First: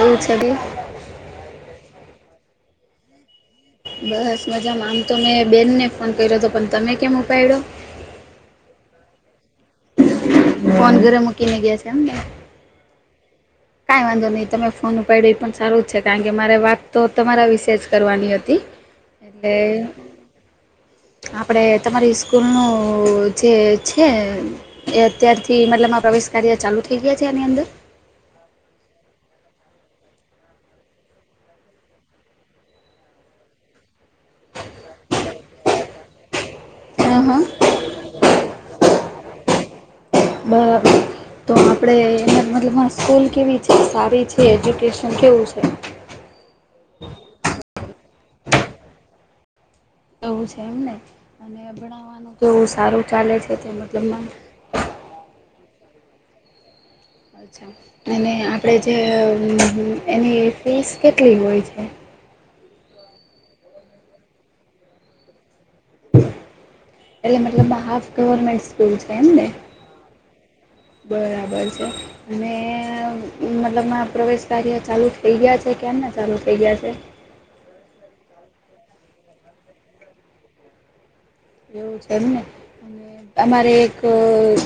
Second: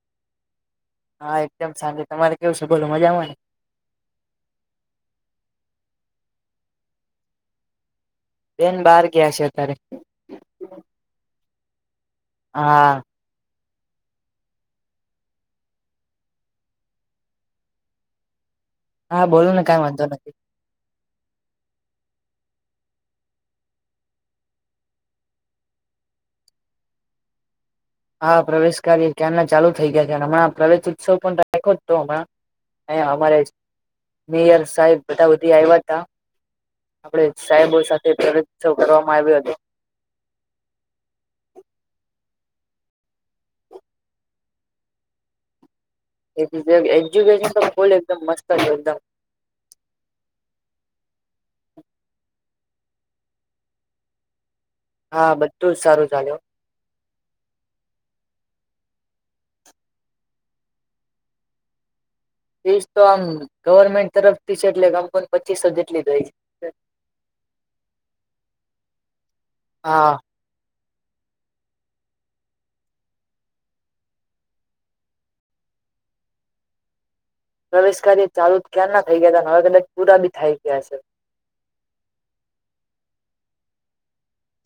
એ છેબ. હા, એકદમ સાંજે તમારે કેવું છે, બોલો મજામાંની. બસ મજામાં, આમ તો મેં બેનને ફોન કર્યો હતો, પણ તમે કેમ ઉપાડ્યો. એન બાર ગ આશ તારે. ફોન કરમાંકીને ગયા છે, મને. હા. કઈ વાંધો નહી, તમે ફોન ઉપાડ્યો એ પણ સારું જ છે, કારણ કે મારે વાત તો તમારા વિશે જ કરવાની હતી. હા બોલો ને કઈ એટલે. વાંધો નથી આપણે તમારી સ્કૂલનું જે છે. એ અત્યારથી મતલબ આ પ્રવેશ કાર્ય ચાલુ થઈ ગયા છે, એની અંદર. હા, પ્રવેશ કાર્ય ક્યાં ના ચાલુ થઇ ગયા છે, હમણાં પ્રવેશ ઉત્સવ પણ રાખો જ તો હમણાં. અ અમારે મેયર સાહેબ બધા બધી આવ્યા હતા. હા આપડે હા સાહેબો સાથે પ્રત્સવ કરવામાં આવ્યો હતો. બ. [unintelligible] તો આપણે એના મતલબમાં સ્કૂલ કેવી છે, સારી છે? એજ્યુકેશન કેવું છે? એજ્યુકેશન તો ફૂલ એકદમ મસ્ત હતુ એકદમ. એવું છે, એમને અને ભણાવવાનું કેવું સારું ચાલે છે, તે મતલબ મ હા, બધું જ સારું ચાલ્યું. અચ્છા, અને આપણે જે એની ફીસ કેટલી હોય છે? ફીસ તો આમ ગવર્મેન્ટ તરફથી છે, એટલે કમ કો પચીસો જેટલી હોય છે. એટલે મતલબ હાફ ગવર્મેન્ટ સ્કૂલ છે, એમને. હા. બરાબર છે. અને મતલબ પ્રવેશ કાર્ય ચાલુ થઈ ગયા છે, કેમને ચાલુ થઇ ગયા છે. પ્રવેશ કાર્ય ચાલુ ક્યાં ના થઈ ગયા, હવે કદાચ પૂરા બી થાય ગયા છે. એવું છે ને. અમારે એક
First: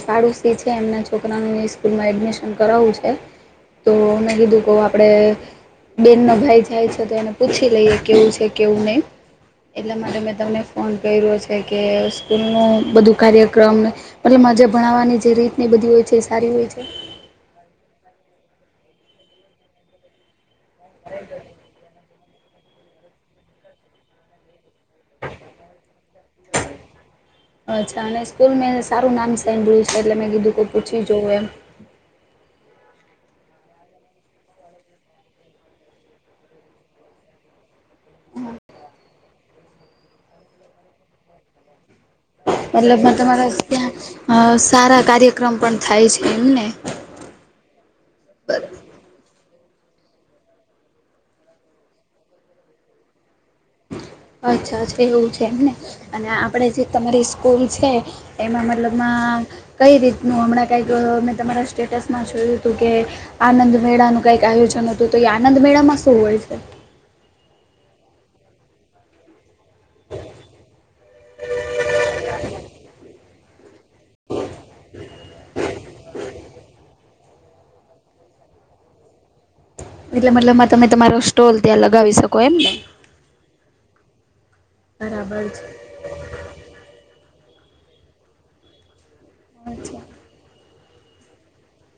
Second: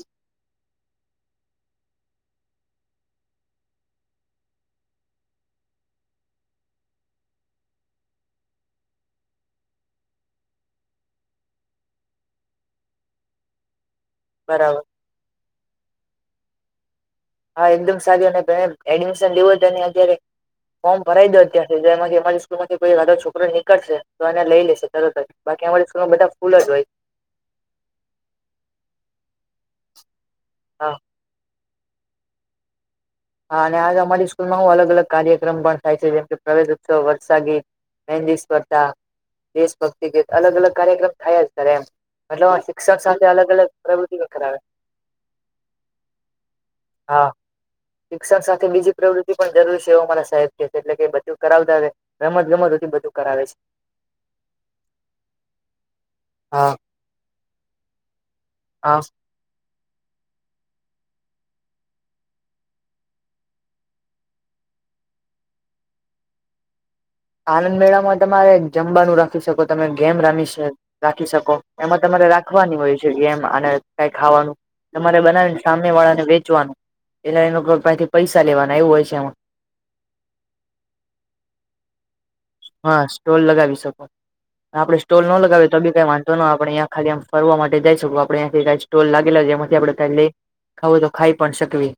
સાળુ સિહ છે, એમના છોકરાનું સ્કૂલમાં એડમિશન કરાવવું છે. તો મેં કીધું કહ આપડે. બેનનો ભાઈ જાય છે, તો એને પૂછી લઈએ કેવું છે, કેવું નહીં. એટલા માટે મેં તમને ફોન કર્યો છે. કે, કે સ્કૂલનું બધું કાર્યક્રમ મતલબ મજા, બરાબર ભણાવવાની જે રીત. બધી હોય છે, સારી હોય છે. હા, એકદમ સારી અને એડમિશન લેવું તો અત્યારે. ફોર્મ ભરાઈ દો, ત્યાં મારી સ્ માં કો છોકરો નીકળશે તો, એને લઈ લેશે તરતર બાકી અમારી સ્કૂલમાં બધા ફૂલ જ હોય. અચ્છા, અને સ્કૂલ મેં સારું નામ સેડ્યું છે, એટલે મેં કીધું કો હા પૂછી જવું એમ. હા, અને આજે અમારી સ્કૂલમાં. હું અલગ-અલગ કાર્યક્રમ પણ થાય છે, જેમ કે પ્રવેશ ઉત્સવ વરસાગી. મંદ સ્પર્ધા દેશભક્તિ ગીત અલગ-અલગ કાર્યક્રમ થયા જ, સર એમ. શિક્ષણ મતલબ સાથે તમારા અલગ અલગ પ્રવૃત્તિ કરાવે ત્યાં સારા કાર્યક્રમ પણ થાય છે, એમને. હા. શિક્ષણ સાથે બીજી પ્રવૃત્તિ પણ જરૂરી છે, એવું મારા સાહેબ કેહે છે, એટલે કે બધું કરાવતા. રમત-ગમત બધું કરાવે છે. અચ્છા એવું છે, એમને અને આપડે હા જે તમારી સ્કૂલ છે. એમાં હા મતલબમાં કઈ રીતનું હમણાં કંઈક મેં તમારા સ્ટેટસમાં જોયું હતું કે. આનંદ મેળા નું કઈક આયોજન હતું., તો એ આનંદ મેળામાં શું હોય છે? આનંદ મેળામાં તમારે જમવાનું રાખી શકો, તમે ગેમ રમી છે. રાખી શકો, એમાં તમારે રાખવાની હોય છે, એમ અને કઈ ખાવાનું. તમારે બનાવે ને, સામે વાળા ને વેચવાનું, એટલે એથી પૈસા લેવાના એવું હોય છે એમાં. એટલે મતલબમાં તમે તમારો સ્ટોલ ત્યાં લગાવી શકો. એમ ને હા, સ્ટોલ લગાવી શકો, આપડે સ્ટોલ ન બરાબર છે લગાવી તો. કઈ વાંધો ન, આપણેે ખાલીમ ફરવા માટે જઈ શકો, આપડેથી ક સ્ટોલ લાગેલો છે, જેમાંથી આપણે અચ્છા ખાલી ખું તો ખાઈ પણ શકવી.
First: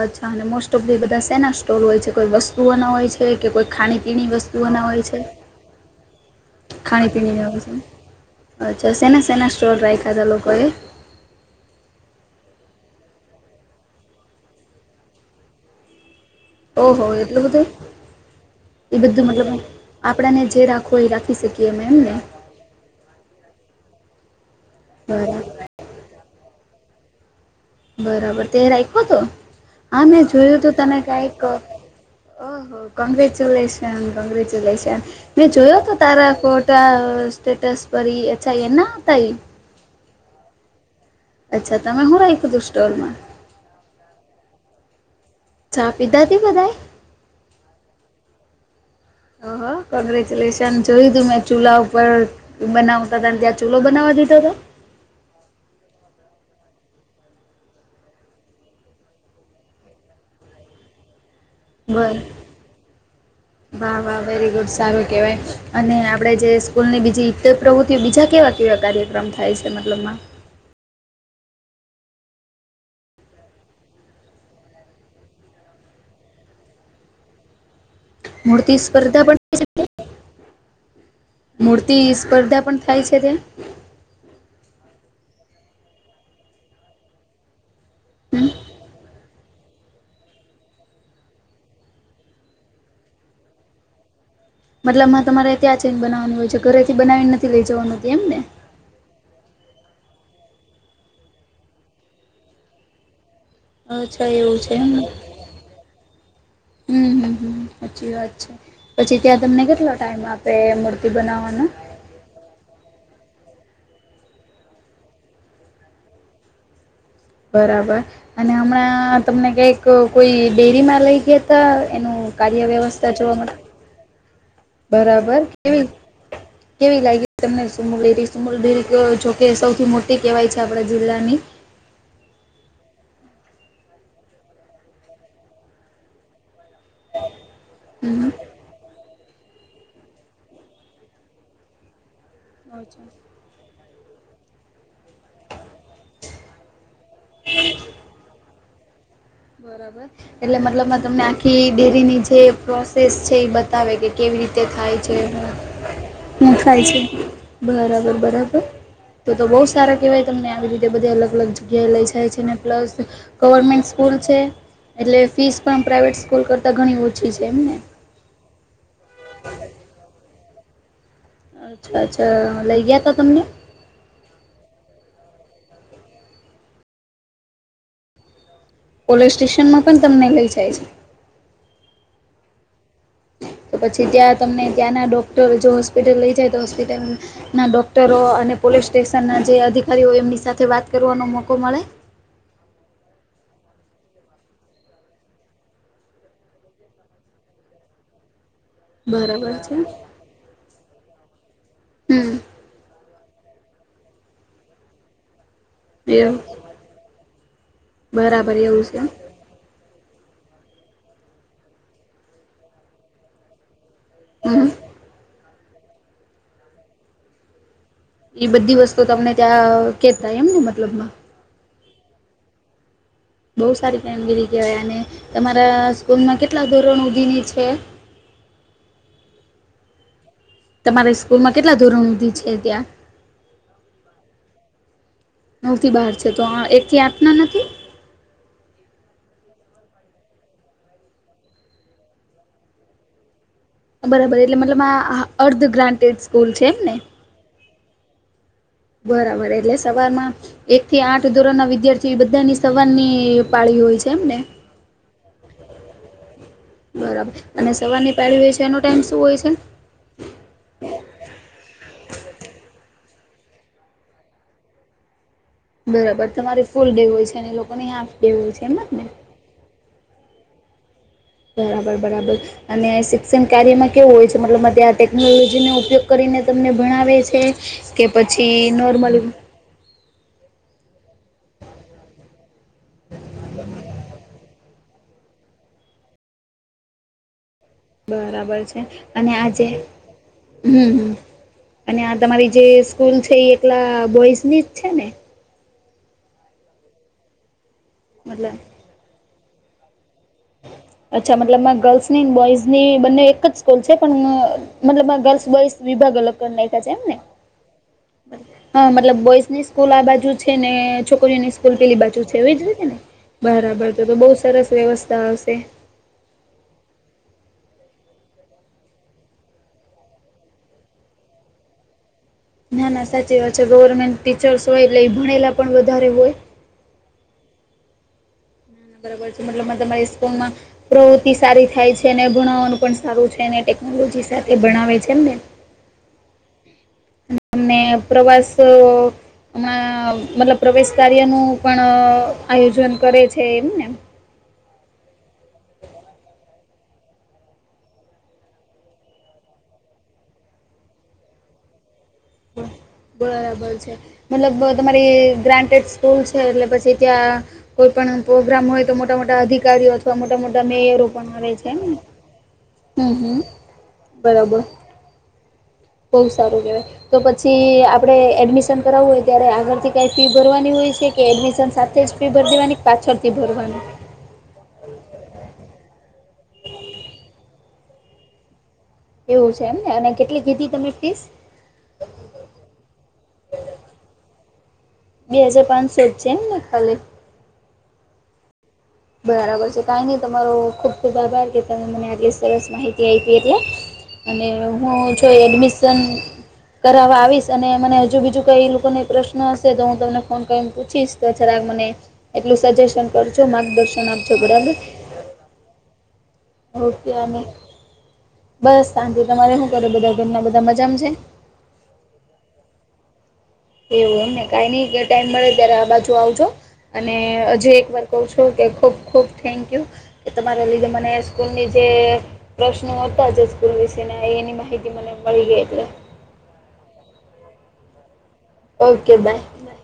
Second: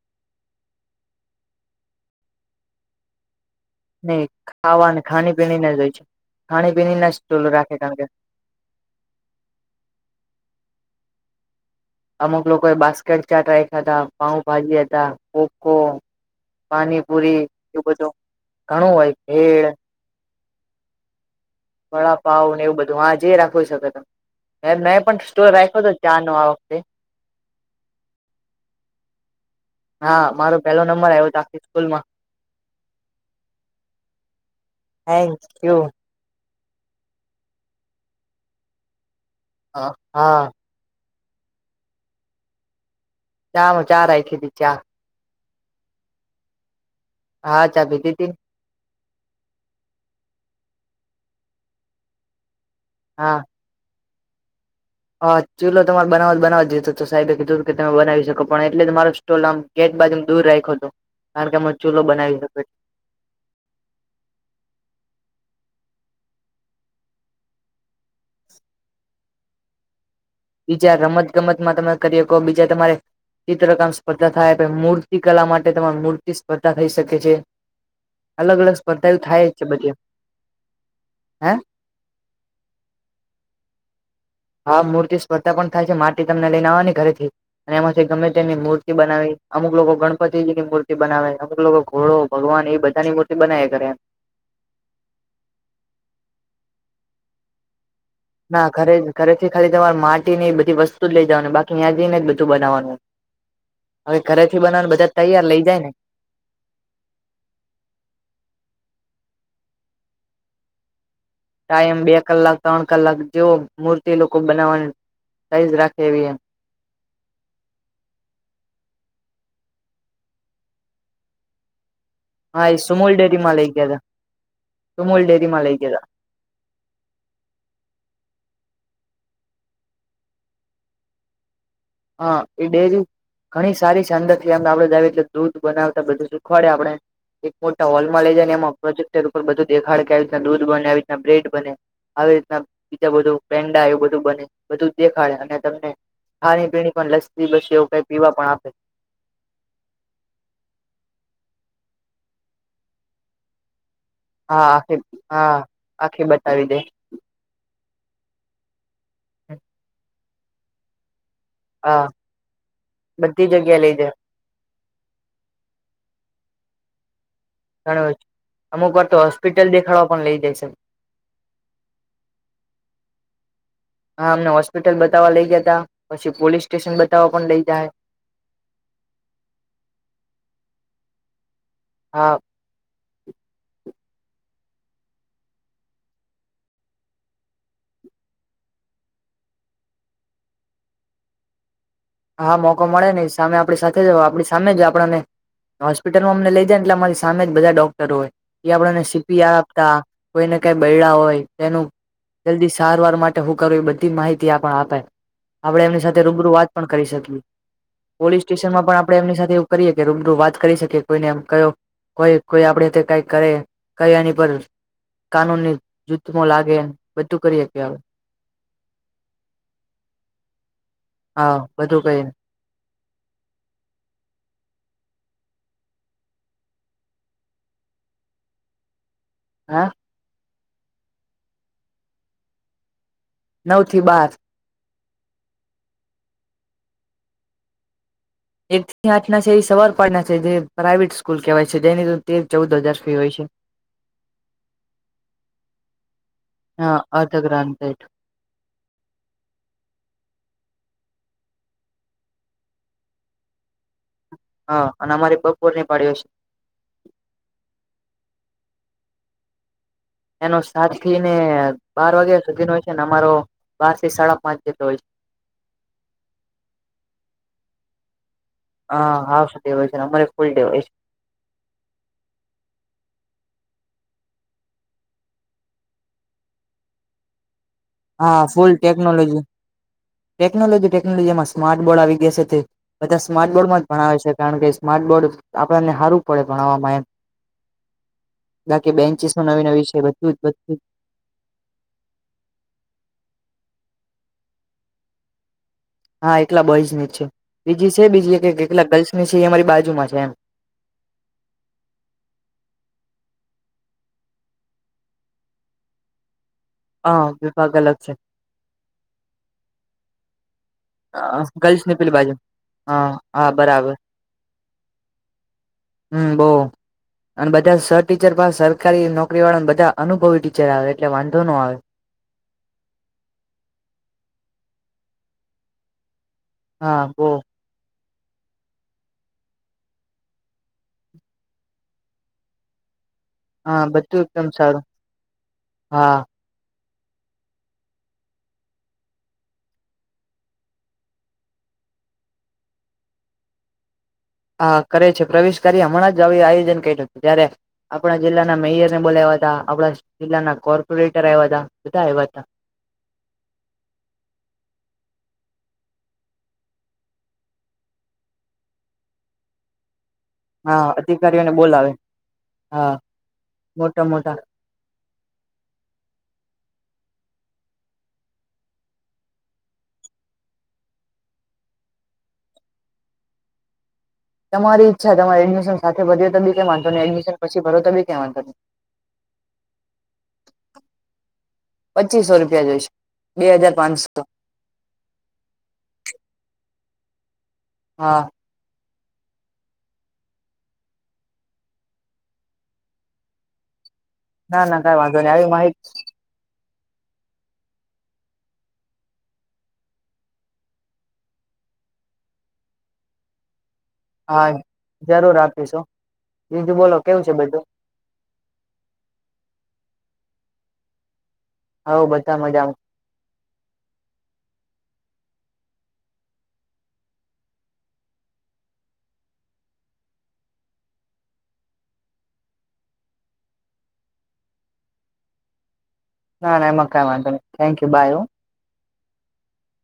અચ્છા, અને મોસ્ટ ઓફ ધી બધા સેના સ્ટોર હોય છે, કોઈ વસ્તુઓ ના હોય છે. કે કોઈ નહી ખાણીપીણી વસ્તુઓના હોય ખાવાને, છે ખાણી-પીણી ને જ હોય છે. ખાણી-પીણી ના ટોલ ખાણીપીણીના હોય રાખે, છે કારણ કે અચ્છા, સેના સેના સ્ટોર રાખ્યા હતા, લોકોએ અમુક લોકોએ બાસ્કેટ ચાટ રાખ્યા હતા, પાઉ-ભાજી હતા, પોકો ઓહો પાણીપુરી એટલું એ બધું ઘણું એ હોય, બધું મતલબ ભેડ. આપણાને જે રાખો એ, રાખી શકીએ. અમે એમને વળાપાઉ ને, એવું બધું હ જે રાખું શકો, તમે મે પણ સ્ટોર બરાબર રાખ્યો, તો ચા નો આવો. બરાબર તે રાખ્યો, તો હા મેં મારો જોયું હતું, પેલો તને નંબર આવ્યો હતો કઈક આખી સ્કૂલમાં ઓહ કંગ્રેચ્યુલેશન કંગ્રેચ્યુલેશન થેન્ક મેં યુ જોયો હતો. તાર કોટા સ્ટેટસ છ, એના. [unintelligible] અચ્છા, તમે શું રાહી, કીધું સ્ટોલમાં. ચા માં ચારાખી દી ચા. ચ પી દાતી બધાય. હા, ચા ભી દી હતી. ઓહ, કોંગ્રેચ્યુલેશન જોયું તું, મે ચૂલા ઉપર બનાવતા હા ત ત્યાં. ચૂલો બનાવવા દીધો હતો. હા, ચૂલો તમારે બનાવ બનાવા જતો તો, સાહેબે કીધુંર કે તમે બનાવી શકો, પણ એટલે તમારો સ્ટોલ આમ ગેટ બાજુ દૂર રાખ્યો કે, અમે ચૂલો બર બનાવી શકો છ. વાહ, વાહ, વેરી ગુડ સારું કેહેવાય, અને આપડે જે સ્કૂલની બીજી ઈ પ્રવૃત્તિઓ બીજા કેવા. કેવા કાર્યક્રમ થાય છે, મતલબમાં બીજા રમત-ગમતમાં તમે કરી શકો, બીજા તમારે. ચિત્રકામ સ્પર્ધા થાય, મૂર્તિ કલા માટે તમારી મૂર્તિ સ્પર્ધા થઈ શકે છે. અલગ-અલગ સ્પર્ધા એ થાય જ છે, બધે હે. તે સ્પર્ધા પણ થાય શકે. હા, મૂર્તિ સ્પર્ધા પણ થાય છે, માટી તમને લઈને આવવાની ઘરે થી, અને એમાંથી ગમે હમ તેની મૂર્તિ બનાવી. અમુક લોકો ગણપતિજી ની મૂર્તિ બનાવે, અમુક લોકો ઘોડો ભગવાન એ બધાની મૂર્તિ બનાવી કરે. મતલબ માં તમારે ત્યાં છેને, બનાવાનું હોય છે, ઘરેથી બનાવીને નથી લઇ જવાનું એમ ને. ના, ઘરે-ઘરે થી ખરીર માટી ની બધી વસ્તુ જ લઈ જવાની, બાકી ત્યાં જઈને બધું બનાવવાનું. હવે અચ્છા એવું ઘરેથી છે બનાવવાનું, બધા તૈયાર લઇ જાય ને. હમ્મ, હમ્મ સાચી વાત છે, પછી ત્યાં તમને કેટલો ટાઈમ આપે, મૂર્તિ બનાવવાનો. એમ બે કલાક, ત્રણ કલાક જેવ મૂર્તિ લોકો બનાવવાની, સાઇઝ રાખે એવી એ. બરાબર, અને હમણાં તમને કંઈક કોઈ ડેરીમાં લઈ ગયા હતા, એનું હા કાર્ય એ વ્યવસ્થા સુમૂલ જોવા ડેરી માં મળે, લઈ ગયા હતા સુમૂલ બરાબર ડેરી માં લઈ કેવી ગયા હતા કેવી લાગી તમને સુમલ ડેરી? સુમલ ડેરી જોકે સૌથી મોટી કહેવાય છે, આપડા જિલ્લાની. હા, એ ડેરી ઘણી સારી છાંદા થમ, આપડે જ એટલે દૂધ બનાવતા, બધું સુખવાડે આપણે. એક મોટા હોલમાં હમ લે જઈને એમાં. પ્રોજેક્ટર ઉપર બધું દેખાડ કે, આવી રીતના દૂધ બને, આવી રીતના બ્રેડ બને, આવી રીતના અચ્છા બીજા બધું. પેન્ડા એ બધું બને, બધું દેખાડે અને તમને પણ લસતી એવું કઈ પીવા પણ આપે. બરાબર, એટલે મતલબ તમને આખી ડેરીની જે પ્રોસેસ છે, એ બતાવે કે, કેવી રીતે હા થાય આખી છે, હા આખી બતાવી દે થાય છે. બરાબર, બરાબર તો તો બહુ સારા કેવાય, તમને આવી રીતે બધે અલગ-અલગ હા [unintelligible] બધી જગ્યા લઈ જાય એટલે ફીસ પણ પ્રાઇવેટ સ્કૂલ કરતા ઘણી ઓછી છે, એમને. અમુક વાર તો હોસ્પિટલ દેખાડવા પણ લઇ જાય છે. અચ્છા, અચ્છા લઈ ગયા ત તમને. હા, અમને હોસ્પિટલ ગયાતા પછી પોલીસ સ્ટેશન બતાવવા પણ લઇ જાય. પોલીસ સ્ટેશનમાં પણ તમને લઈ જાય છે. હા. તો પછી ત્યાં તમને ત્યાંના ડોક્ટર જો હોસ્પિટલ લઈ જાય, તો હોસ્પિટલ ના, ડોક્ટરો અને પોલીસ સ્ટેશન ના જે અધિકારીઓ, એમની સાથે વાત કરવાનો મોકો મળે. હા, મોકો મળે હી, સામે આપણી સાથે જ આપણી સામે જ આપણને. હોસ્પિટલમાં અમને લઇ જાય ને, એટલે અમારી સામે જ બધા ડોક્ટરો હોય, એ આપને બરાબર સીપીઆર છે આપતા. કોઈ ને, કઈ બૈડા હોય તેનું. હમ જલ્દી સારવાર માટે હું કરું? એ બધી માહિતી આપ આપે. આપણે એમની સાથે એવું રૂબરૂ વાત પણ કરી શકીએ, પોલીસ બરાબર સ્ટેશનમાં એવું પણ છે આપણે એમની સાથે. કરીએ કે, રૂબરૂ વાત કરી શકી, કોઈને એમ કયો કોઈ-કોઈ આપડે કઈ કરે. કઈ એની પર હમ કાનૂનની જૂથમાં લાગે, બધું કરીએ કે. એ બધી વસ્તુ તમને ત્યાં કેતા, એમ ને મતલબમાં હા, બધું કઈને. બઉ સારી કામગીરી કહેવાયને, તમારા સ્કૂલમાં કેટલા ધોરણ ઉગીની છે. હા. તમારી સ્કૂલ માં કેટલા ધોરણધી છે ત્યાં? નવ થી બાર. નવ થી બહાર છે, તો એક થી આપના નથી. એક થી આઠ ના, એ સવારપડના જે પ્રાઈવેટ સ્કૂલ કહેવાય છે, જેની તે ચૌદ હજાર ફી હોય છે. બરાબર, એટલે મતલબ આ અર્ધ ગ્રાન્ટેડ સ્કૂલ છે, એમ ને. ગ્રાન્ટેડ પેઠ બરાબર, એટલે સવારમાં એક થી આઠ ધોરણના વિદ્યાર્થી બધાની સવારની પાળી હોય છે, એમને. હા, અને અમારી બપોર ની પાડીયો હશે. બરાબર, અને સવારની પાડી હોય છે, એનો ટાઈમ શું હોય છે? એનો સાતથી ને બાર વાગ્યા સુધી નો હોય છે ને, અમારો બારથી સાડા પાંચ જેટલો હોય છે. બરાબર, તમારે ફૂલ ડે હોય છે, અને લોકોને હાફ બે હોય છે, એમ. હ, જ ને હાફ ડે હોય છે, અમારે ફૂલ ડે હોય છે. બરાબર, બરાબર. અને શિક્ષણ કાર્યમાં કેવું હોય છે? મતલબ આ ટેકનોલોજી નો ઉપયોગ તમને ભણાવે છે. કે હા પછી ફૂલ નોર્મલી. ટેકનોલોજી ટેકનોલોજી, ટેકનોલોજીમાં સ્માર્ટ બોર્ડ આવી ગયા છે તે. બધા સ્માર્ટ બોર્ડમાં જ ભણાવે છે, કારણ કે સ્માર્ટ બોર્ડ આપણને સારું પડે, ભણાવવામાં એમ. બરાબર છે, બાકી અને બેન્ચીસો નવી આજે નવી છે બધું જ બધું હમ્મ, હમ્મ. અને આ તમારી જે સ્કૂલ છે, એ એકલા બોઈઝની જ છે ને. હા, એકલા બોઈઝની જ છે, ત્રીજી છે, બીજી મતલબ એક એકલા ગર્લ્સની છે, એ અમારી બાજુમાં છે એમ. અચ્છા, મતલબમાં ગર્લ્સની બોઈઝની બંને એક જ સ્કૂલ છે, પણ મતલબ, ગર્લ્સ-બોઈસ વિભાગ અલગ કરી નાખ્યા છે, એમને. હા વિભાગ અલગ છે. હા, મતલબ બોઈઝની સ્કૂલ આ બાજુ છે ને. છોકરીઓની સ્કૂલ પેલી બાજુ છે, એવી જ રીતે ને હા હા બરાબર તો, તો બઉુ સરસ વ્યવસ્થા હશે. હમ્મ, બહુ. અને બધા સર ટીચર પાસા સરકારી નોકરીવાળાને બધા અનુભવી ટીચર આવે, એટલે વાંધો નો આવે. ના, ના સાચી વાત છે, ગવર્મેન્ટ ટીચર્સ હોય, એટલે ભણેલા પણ વધારે હોય. હા, બહુ. બરાબર, મતલબ તમારી સ્કૂલમાં પ્રવૃતિ સારી થાય છે, અને ભણવાનું પણ. સારું છે, અને હા બધું ટેકનોલોજી એકદમ સાથે સારું ભણાવે એમને. હા. તમને પ્રવાસ [unintelligible] હમણા મતલબ પ્રવેશ કાર્યનું પણ આયોજન કરે છે, એમને આ કરે છે, પ્રવેશ કાર્ય હમણાં જ આયોજન કરુ ત્યારે. આપણા જિલ્લાના મેયરને બોલ્યા તા, આપણા જિલ્લાના કોર્પોરેટર આવ્યા હતા, બધા આવ્યા હતા. બરાબર છે. મતલબ તમારી ગ્રાન્ટેડ સ્કૂલ છે, એટલે પછી ત્યાં કોઈ પણ પ્રોગ્રામ હોય તો, મોટા-મોટા અધિકારીઓ અથવા મોટા-મોટા હા મેયરો પણ આવે અધિકારીઓને છે બોલાવે એમને. હા હમ્મ, હમ્મ, મોટા મોટા બરાબર, બહૂ સારું કેવાય. તો પછી આપણે એડમિશન કરાવવું હોય, આગળથી ફી ભરવાની હોય છે કે, એડમિશન સાથે જ. ફિ ભરી દેવાની, પાછળથી ભરવાની. તમારી ઈચ્છા તમારે એડમિશન સાથે ભર્યો તો બી કે, વાંધો ને, એડમિશન પછી ભરો તો, બી કે વાંધો નહીં. એવું છે, એમ ને અને કેટલી કિધી, તમે ફીસ. પચીસો રૂપિયા જોઈશે, બે હજાર પાંચસો બે હજાર પાંચસો છે એમને ખાલી, હા બરાબર છે કાઈ નહી તમારો ખૂબ ખૂબ આભાર કે તમે મને આટલી સરસ માહિતી આપી એટલે, અને ના ના હું કઈ વાંધો નહી જોઈ આવી માહિતી એડમિશન, કરાવવા આવીશ અને મને હજુ બીજું કઈ લોકોને પ્રશ્ન હશે તો હું તમને ફોન કરીને પૂછીશ તો જરાક મને એટલું સજેશન કરજો, માર્ગદર્શન આપજો હા બરાબર, જરૂર આપીશું. બીજું બોલો ઓકે કેવું છે બધું બસ શાંતિ તમારે શું કરો, બધા ઘરના બધા મજામાં છે. હઉ બધા મજામાં. એવું એમ ને કઈ નઈ ટાઈમ મળે ત્યારે આ બાજુ આવજો. અને હજી એક વાર કહું છું કે ખૂબ ખૂબ થેન્ક યુ. એ તમારે લીધે મને સ્કૂલની જે. પ્રશ્નો હતા જજકુલ વિશે એની માહિતી મને મળી ગઈ એટલે. ના ના એમાં કઈ વાંધો નહી થેન્ક યુ બાય હું. Okay bye. બાય